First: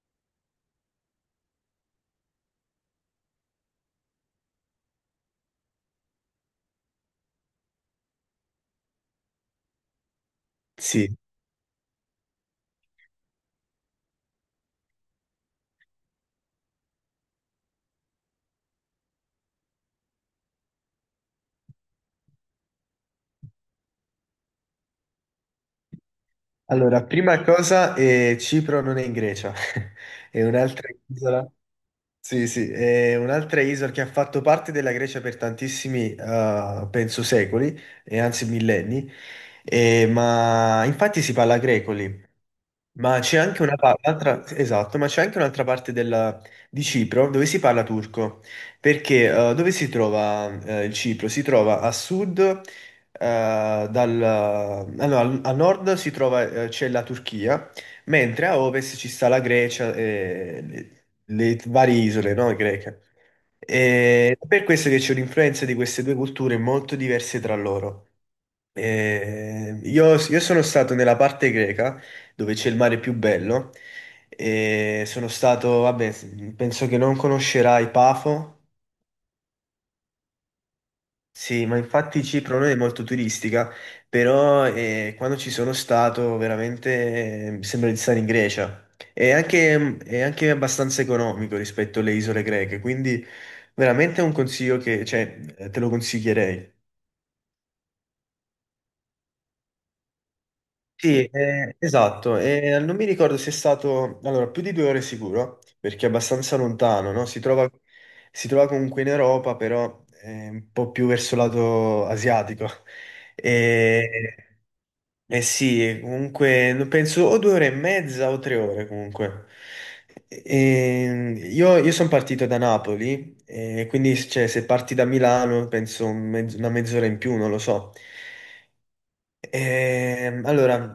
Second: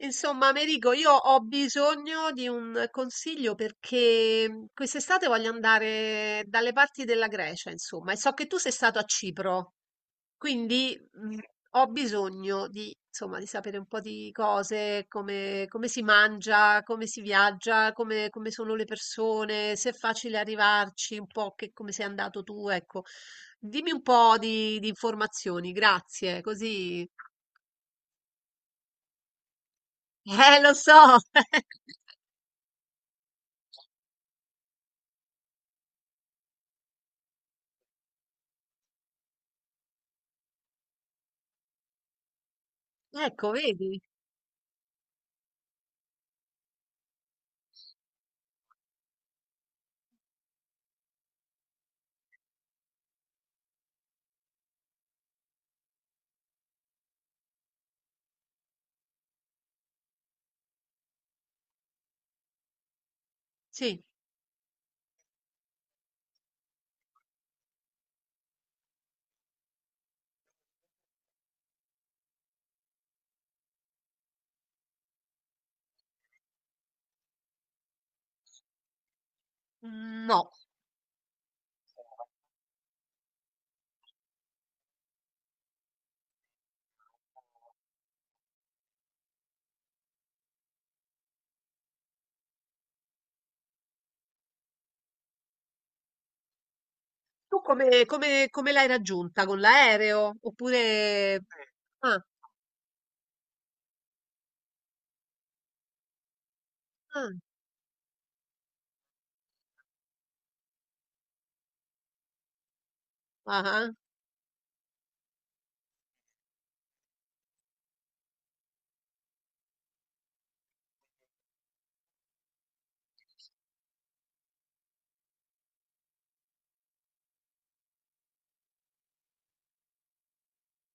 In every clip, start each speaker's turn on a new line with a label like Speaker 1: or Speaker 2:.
Speaker 1: Insomma, Americo, io ho bisogno di un consiglio perché quest'estate voglio andare dalle parti della Grecia, insomma, e so che tu sei stato a Cipro, quindi
Speaker 2: Sì,
Speaker 1: ho bisogno di, insomma, di sapere un po' di cose, come si mangia, come si viaggia, come sono le persone, se è facile arrivarci, un po' che, come sei andato tu, ecco. Dimmi un po' di informazioni, grazie,
Speaker 2: allora,
Speaker 1: così.
Speaker 2: prima cosa, Cipro non è in Grecia, è
Speaker 1: Lo
Speaker 2: un'altra
Speaker 1: so!
Speaker 2: isola. Sì, sì, è un'altra isola che ha fatto parte della Grecia per tantissimi, penso, secoli, e anzi millenni, ma infatti si parla greco lì. Ma c'è
Speaker 1: Ecco,
Speaker 2: anche una pa-
Speaker 1: vedi?
Speaker 2: Un'altra, esatto, ma c'è anche di Cipro dove si parla turco, perché dove si trova, il Cipro? Si trova a sud, dal, ah, no, al, a nord si trova, c'è la Turchia, mentre a ovest ci sta la Grecia e le varie isole, no, greche.
Speaker 1: Sì,
Speaker 2: E per questo che c'è un'influenza di queste due culture molto diverse tra loro. Io sono stato nella parte greca dove c'è il mare più bello. E sono stato, vabbè, penso che non conoscerai Pafo.
Speaker 1: mhmm, no.
Speaker 2: Sì, ma infatti Cipro non è molto turistica, però quando ci sono stato veramente mi sembra di stare in Grecia. È anche abbastanza economico rispetto alle isole greche, quindi veramente è un consiglio che, cioè, te lo consiglierei.
Speaker 1: Tu come l'hai raggiunta? Con l'aereo?
Speaker 2: Sì,
Speaker 1: Oppure. Sì. Ah,
Speaker 2: esatto, e non mi ricordo se è stato, allora, più di due ore sicuro, perché è abbastanza lontano, no?
Speaker 1: ah,
Speaker 2: Si trova comunque in Europa, però un po' più verso lato asiatico.
Speaker 1: ah-ah.
Speaker 2: E, eh sì, comunque no, penso o due ore e mezza o tre ore comunque. Io sono partito da Napoli, e quindi cioè, se parti da Milano penso una mezz'ora in più, non lo so. Allora,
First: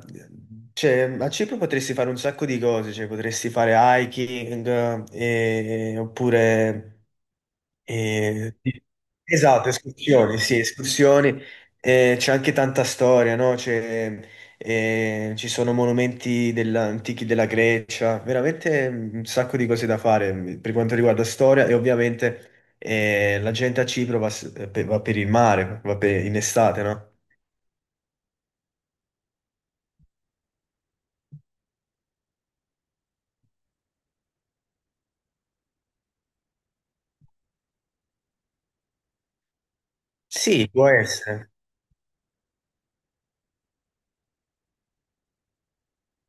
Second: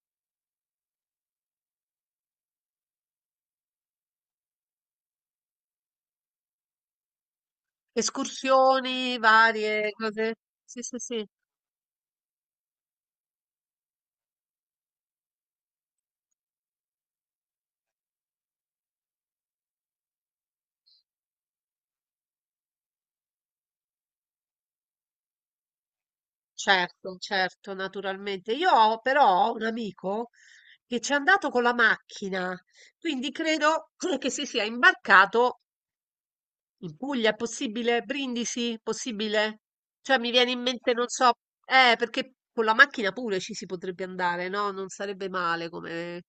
Speaker 2: cioè, a Cipro potresti fare un sacco di cose, cioè, potresti fare hiking, oppure... sì.
Speaker 1: Escursioni
Speaker 2: Esatto,
Speaker 1: varie, cose.
Speaker 2: escursioni, sì,
Speaker 1: Sì, sì, sì.
Speaker 2: escursioni. C'è anche tanta storia, no? C'è, ci sono antichi della Grecia, veramente un sacco di cose da fare, per quanto riguarda storia, e ovviamente la gente a Cipro va, va per il mare, in estate, no?
Speaker 1: Certo, certo, naturalmente. Io ho però ho un amico che c'è andato con la macchina, quindi credo che si sia imbarcato. In Puglia è possibile? Brindisi? Possibile? Cioè mi viene in
Speaker 2: Sì, può
Speaker 1: mente, non so,
Speaker 2: essere.
Speaker 1: perché con la macchina pure ci si potrebbe andare, no? Non sarebbe male come.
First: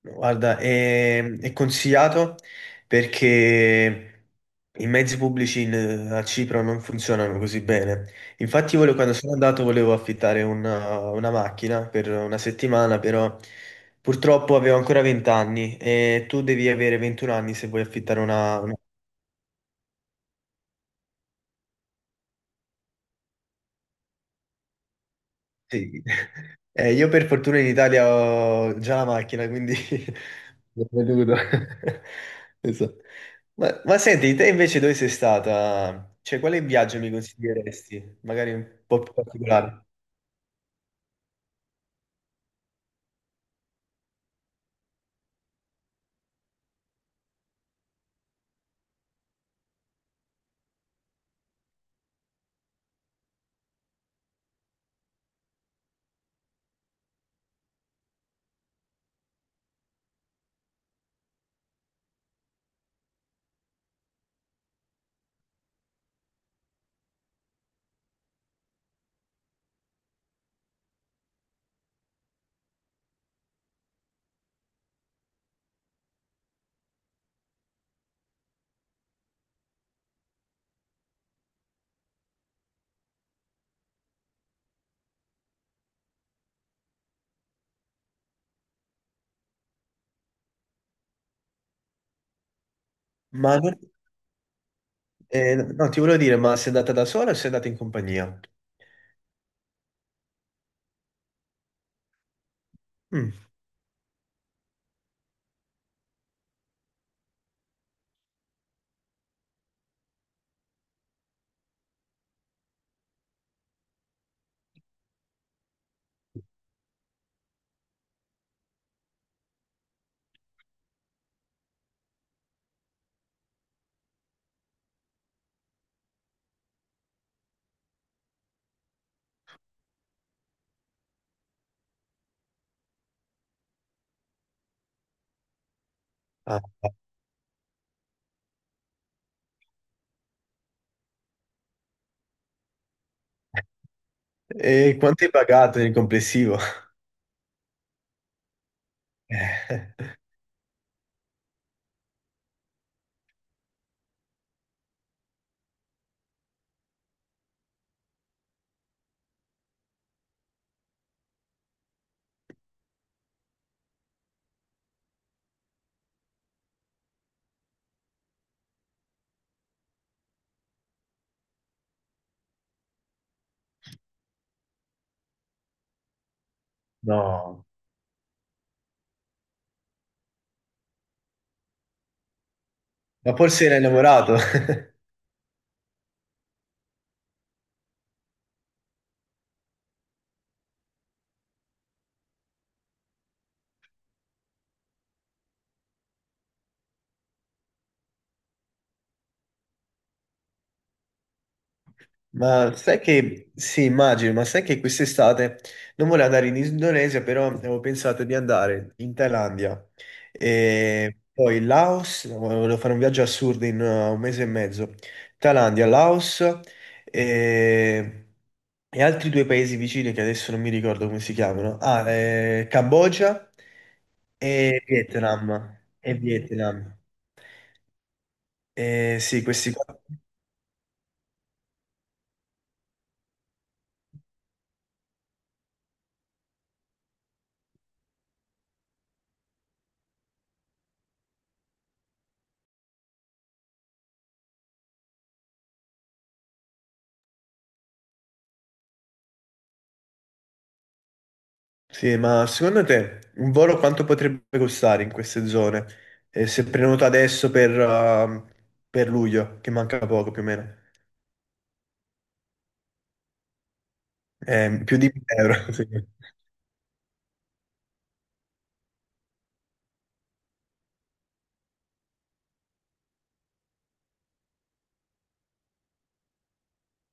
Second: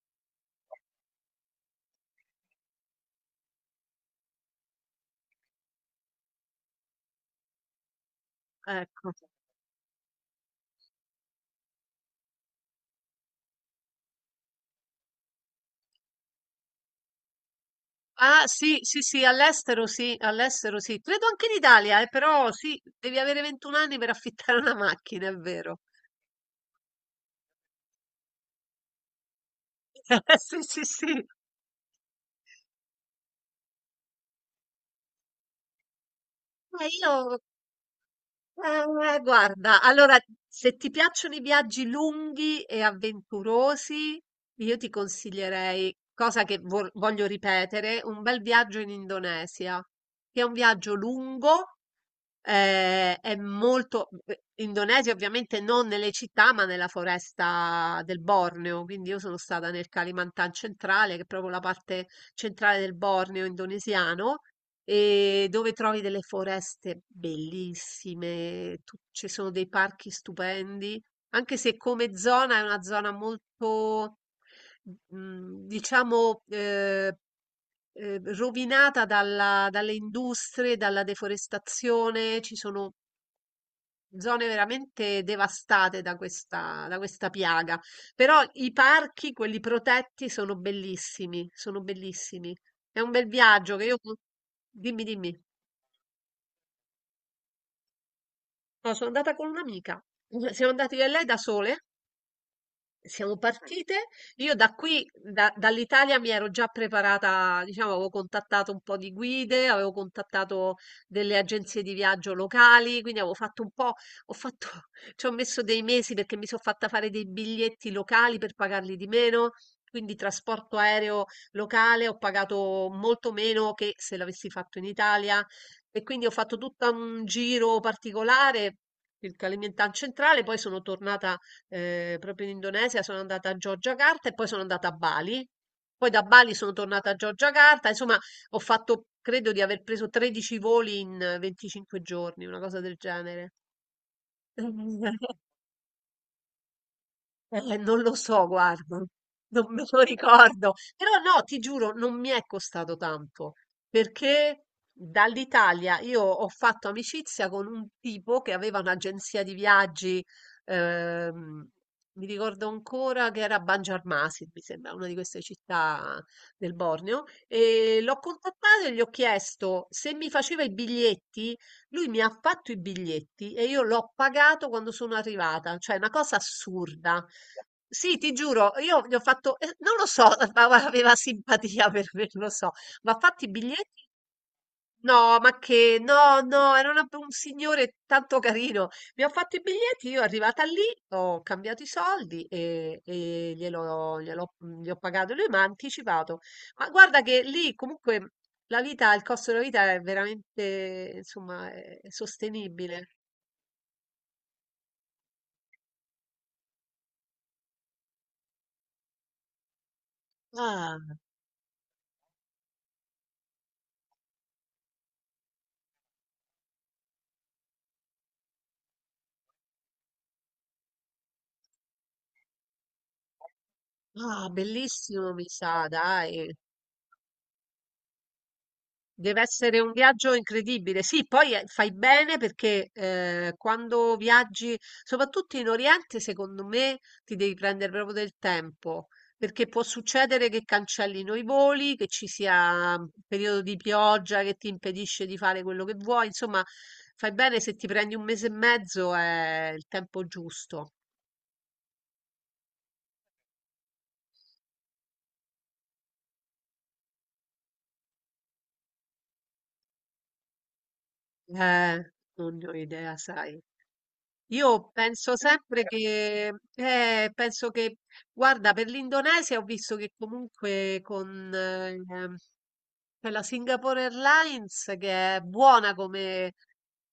Speaker 2: Guarda, è consigliato perché i mezzi pubblici a Cipro non funzionano così bene. Infatti,
Speaker 1: Ecco.
Speaker 2: quando sono andato volevo affittare una macchina per una settimana, però purtroppo avevo ancora 20 anni e tu devi avere 21 anni se vuoi affittare
Speaker 1: Ah,
Speaker 2: una.
Speaker 1: sì, sì, sì, all'estero sì, all'estero sì. Credo anche in Italia, però sì, devi avere 21 anni per affittare una macchina, è vero.
Speaker 2: Sì. Io per fortuna in Italia ho già la macchina, quindi
Speaker 1: Sì, sì,
Speaker 2: l'ho
Speaker 1: sì.
Speaker 2: veduto. Esatto. Ma senti, te invece dove sei stata? Cioè, quale
Speaker 1: Ma
Speaker 2: viaggio mi
Speaker 1: io
Speaker 2: consiglieresti? Magari un po' più
Speaker 1: Guarda,
Speaker 2: particolare.
Speaker 1: allora, se ti piacciono i viaggi lunghi e avventurosi, io ti consiglierei, cosa che voglio ripetere, un bel viaggio in Indonesia, che è un viaggio lungo. È molto beh, Indonesia ovviamente non nelle città, ma nella foresta del Borneo, quindi io sono stata nel Kalimantan centrale, che è proprio la parte centrale del Borneo indonesiano, e dove trovi delle foreste bellissime, ci sono dei parchi stupendi, anche se come zona è una zona molto, diciamo, rovinata dalle industrie, dalla deforestazione, ci sono zone veramente devastate da questa piaga. Però i parchi, quelli protetti, sono bellissimi, sono bellissimi. È un bel
Speaker 2: Ma
Speaker 1: viaggio
Speaker 2: non-
Speaker 1: che io... Dimmi, dimmi.
Speaker 2: no, Ti volevo dire, ma sei andata da sola o sei andata in compagnia?
Speaker 1: No, sono andata con un'amica. Siamo andati io e lei da sole.
Speaker 2: Mm.
Speaker 1: Siamo partite. Io da qui, dall'Italia, mi ero già preparata, diciamo, avevo contattato un po' di guide, avevo contattato delle agenzie di viaggio locali, quindi avevo fatto un po', ho fatto, ci ho messo dei mesi perché mi sono fatta fare dei biglietti locali per pagarli di meno, quindi trasporto aereo locale ho pagato molto meno che se l'avessi fatto in Italia e quindi ho fatto tutto un giro particolare. Il Kalimantan centrale, poi sono tornata proprio in Indonesia, sono andata a Giorgiacarta e poi sono andata a Bali. Poi da Bali
Speaker 2: Ah.
Speaker 1: sono
Speaker 2: Ah.
Speaker 1: tornata a Giorgiacarta, insomma, ho fatto, credo di aver preso 13 voli in 25 giorni, una cosa del genere.
Speaker 2: E quanto hai pagato nel complessivo?
Speaker 1: Non lo so, guarda, non me lo
Speaker 2: Eh,
Speaker 1: ricordo, però no, ti giuro, non mi è costato tanto, perché dall'Italia io ho fatto amicizia con un tipo che aveva un'agenzia di viaggi, ehm, mi ricordo ancora che era a Banjarmasin, mi sembra, una di queste città del Borneo, e l'ho contattato e gli ho chiesto se mi faceva i biglietti. Lui mi ha fatto i biglietti e io l'ho pagato quando sono arrivata, cioè è una cosa assurda.
Speaker 2: no,
Speaker 1: Sì, ti giuro, io gli ho fatto, non lo so, ma aveva simpatia per me, non lo so, ma ha
Speaker 2: ma
Speaker 1: fatto i
Speaker 2: forse l'hai
Speaker 1: biglietti.
Speaker 2: lavorato.
Speaker 1: No, ma che? No, no, era un signore tanto carino. Mi ha fatto i biglietti, io arrivata lì, ho cambiato i soldi e gli ho pagato, lui mi ha anticipato. Ma guarda che lì comunque la vita, il costo della vita è veramente, insomma, è
Speaker 2: Ma sai
Speaker 1: sostenibile.
Speaker 2: che, sì, immagino, ma sai che quest'estate non volevo andare in Indonesia, però avevo pensato di andare in Thailandia
Speaker 1: Ah,
Speaker 2: e poi Laos, volevo fare un viaggio assurdo in un mese e mezzo, Thailandia, Laos e, e altri due paesi vicini che adesso non mi ricordo come si chiamano, Cambogia
Speaker 1: ah,
Speaker 2: e
Speaker 1: bellissimo, mi
Speaker 2: Vietnam,
Speaker 1: sa, dai.
Speaker 2: Eh,
Speaker 1: Deve
Speaker 2: sì, questi
Speaker 1: essere un
Speaker 2: qua.
Speaker 1: viaggio incredibile. Sì, poi fai bene perché quando viaggi, soprattutto in Oriente, secondo me ti devi prendere proprio del tempo, perché può succedere che cancellino i voli, che ci sia un periodo di pioggia che ti impedisce di fare quello che vuoi. Insomma, fai bene se ti prendi un mese e mezzo è il tempo giusto.
Speaker 2: Sì, ma secondo te un volo quanto potrebbe costare in queste zone? Se prenoto adesso per luglio, che manca poco più o meno,
Speaker 1: Non ne ho idea, sai.
Speaker 2: eh,
Speaker 1: Io
Speaker 2: più di 1000
Speaker 1: penso
Speaker 2: euro.
Speaker 1: sempre
Speaker 2: Sì.
Speaker 1: che, penso che, guarda, per l'Indonesia ho visto che comunque con quella Singapore Airlines, che è buona come,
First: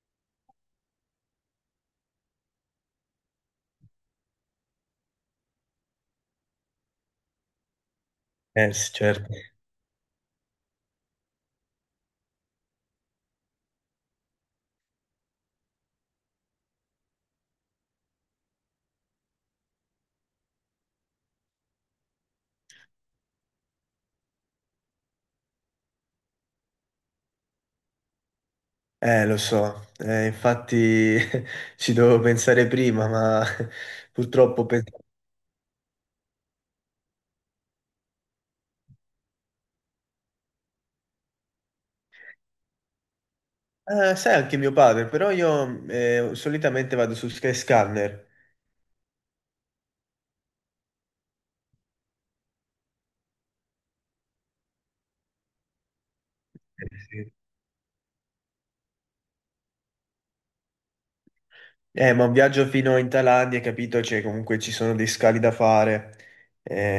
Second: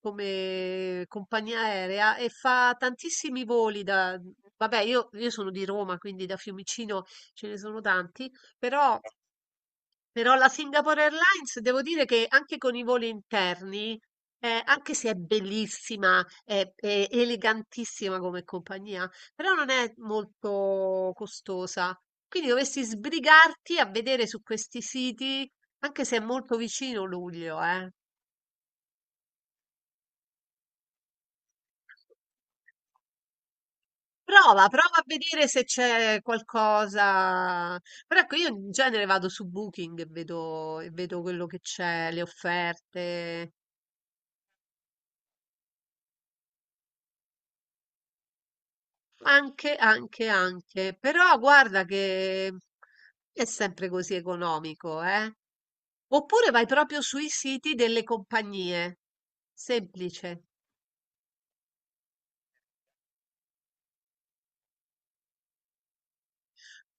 Speaker 1: come compagnia aerea e fa tantissimi voli da... Vabbè, io sono di Roma, quindi da Fiumicino ce ne sono tanti,
Speaker 2: Sì,
Speaker 1: però
Speaker 2: certo.
Speaker 1: però la Singapore Airlines, devo dire che anche con i voli interni, anche se è bellissima, è elegantissima come compagnia, però non è molto costosa. Quindi dovresti sbrigarti a vedere su questi siti, anche se è molto vicino luglio, eh.
Speaker 2: Lo so, infatti ci dovevo pensare prima, ma purtroppo
Speaker 1: Prova, prova
Speaker 2: penso...
Speaker 1: a vedere se c'è qualcosa. Però ecco, io in genere vado su Booking e vedo quello che c'è, le offerte.
Speaker 2: Sai anche mio padre, però io solitamente vado su Skyscanner.
Speaker 1: Anche, anche, anche, però guarda che è sempre così economico, eh? Oppure vai proprio sui
Speaker 2: Sì.
Speaker 1: siti delle compagnie. Semplice.
Speaker 2: Ma un viaggio fino in Thailandia, hai capito? Cioè, comunque ci sono dei scali da fare.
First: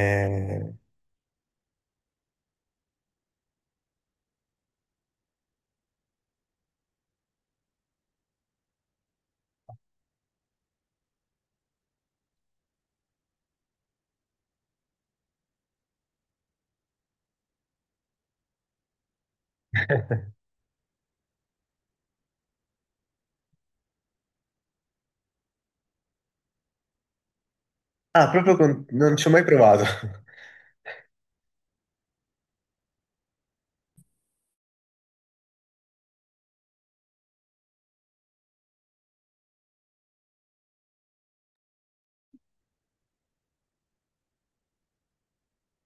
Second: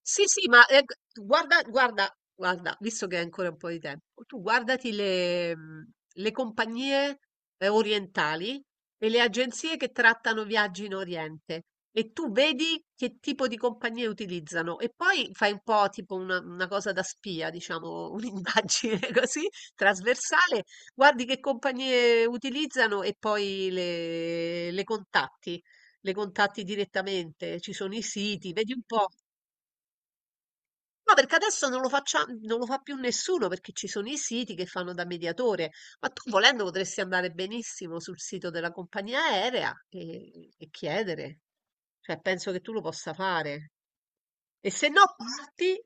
Speaker 1: Sì, sì, ma, g guarda guarda guarda, visto che hai ancora un po' di tempo, tu guardati le le compagnie, orientali e le agenzie che trattano viaggi in Oriente e tu vedi che tipo di compagnie utilizzano e poi fai un po' tipo una cosa da spia, diciamo, un'indagine così trasversale, guardi che compagnie utilizzano e poi le contatti, le contatti direttamente, ci sono i
Speaker 2: Ah,
Speaker 1: siti,
Speaker 2: proprio
Speaker 1: vedi un
Speaker 2: con...
Speaker 1: po'.
Speaker 2: non ci ho mai provato.
Speaker 1: No, perché adesso non lo fa più nessuno, perché ci sono i siti che fanno da mediatore, ma tu volendo potresti andare benissimo sul sito della compagnia aerea e chiedere. Cioè, penso che tu lo possa fare. E se no, parti,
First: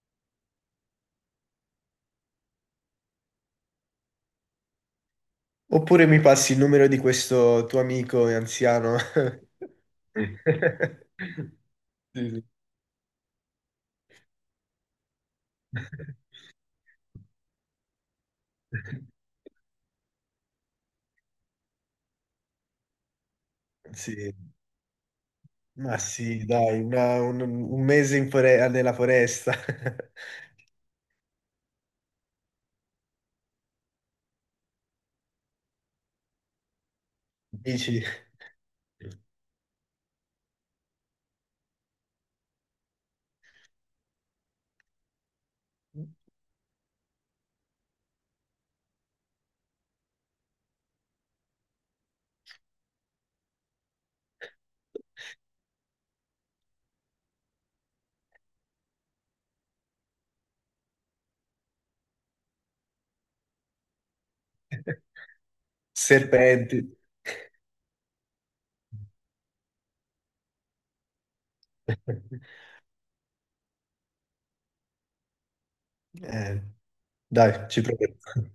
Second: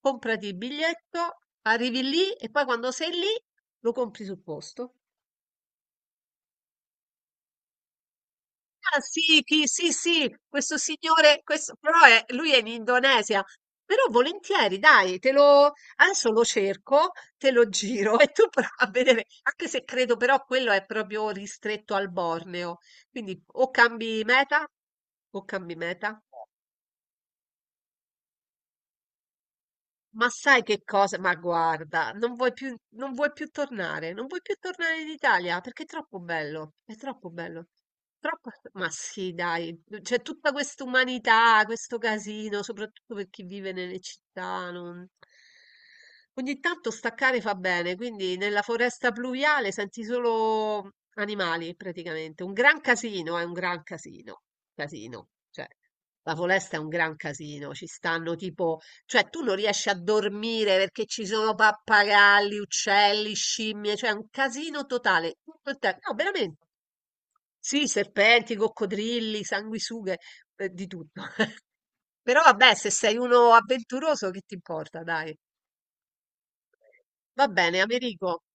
Speaker 1: comprati il biglietto, arrivi lì e poi quando sei lì lo compri sul posto.
Speaker 2: Oppure mi passi il numero di questo tuo amico anziano?
Speaker 1: Ah sì, chi? Sì, sì, questo signore, questo, però è,
Speaker 2: Sì, sì.
Speaker 1: lui è in Indonesia. Però volentieri, dai, adesso lo cerco, te lo giro e tu prova a vedere, anche se credo però quello è proprio ristretto al Borneo. Quindi o
Speaker 2: Sì.
Speaker 1: cambi meta o cambi
Speaker 2: Ma
Speaker 1: meta.
Speaker 2: sì, dai, un mese nella foresta.
Speaker 1: Ma sai che cosa? Ma guarda, non vuoi più tornare in Italia perché è troppo bello, è troppo bello.
Speaker 2: Dici,
Speaker 1: Troppo... Ma sì, dai, c'è tutta questa umanità, questo casino, soprattutto per chi vive nelle città. Ogni tanto staccare fa bene, quindi nella foresta pluviale senti solo animali praticamente. Un gran casino, è un gran casino, casino. Cioè, la foresta è un gran casino, ci stanno tipo cioè, tu non riesci a dormire perché ci sono pappagalli, uccelli, scimmie, cioè è un casino totale. Tutto il tempo. No, veramente.
Speaker 2: serpenti.
Speaker 1: Sì, serpenti, coccodrilli, sanguisughe, di tutto. Però vabbè, se sei uno avventuroso, che ti importa, dai.
Speaker 2: Eh.
Speaker 1: Va
Speaker 2: Dai,
Speaker 1: bene,
Speaker 2: ci proviamo.
Speaker 1: Americo.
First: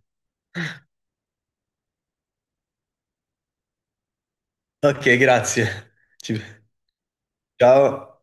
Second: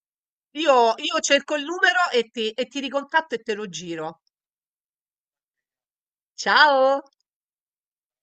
Speaker 1: Io cerco il numero e ti ricontatto e te lo giro.
Speaker 2: Ok, grazie. Ci-
Speaker 1: Ciao!
Speaker 2: Ciao.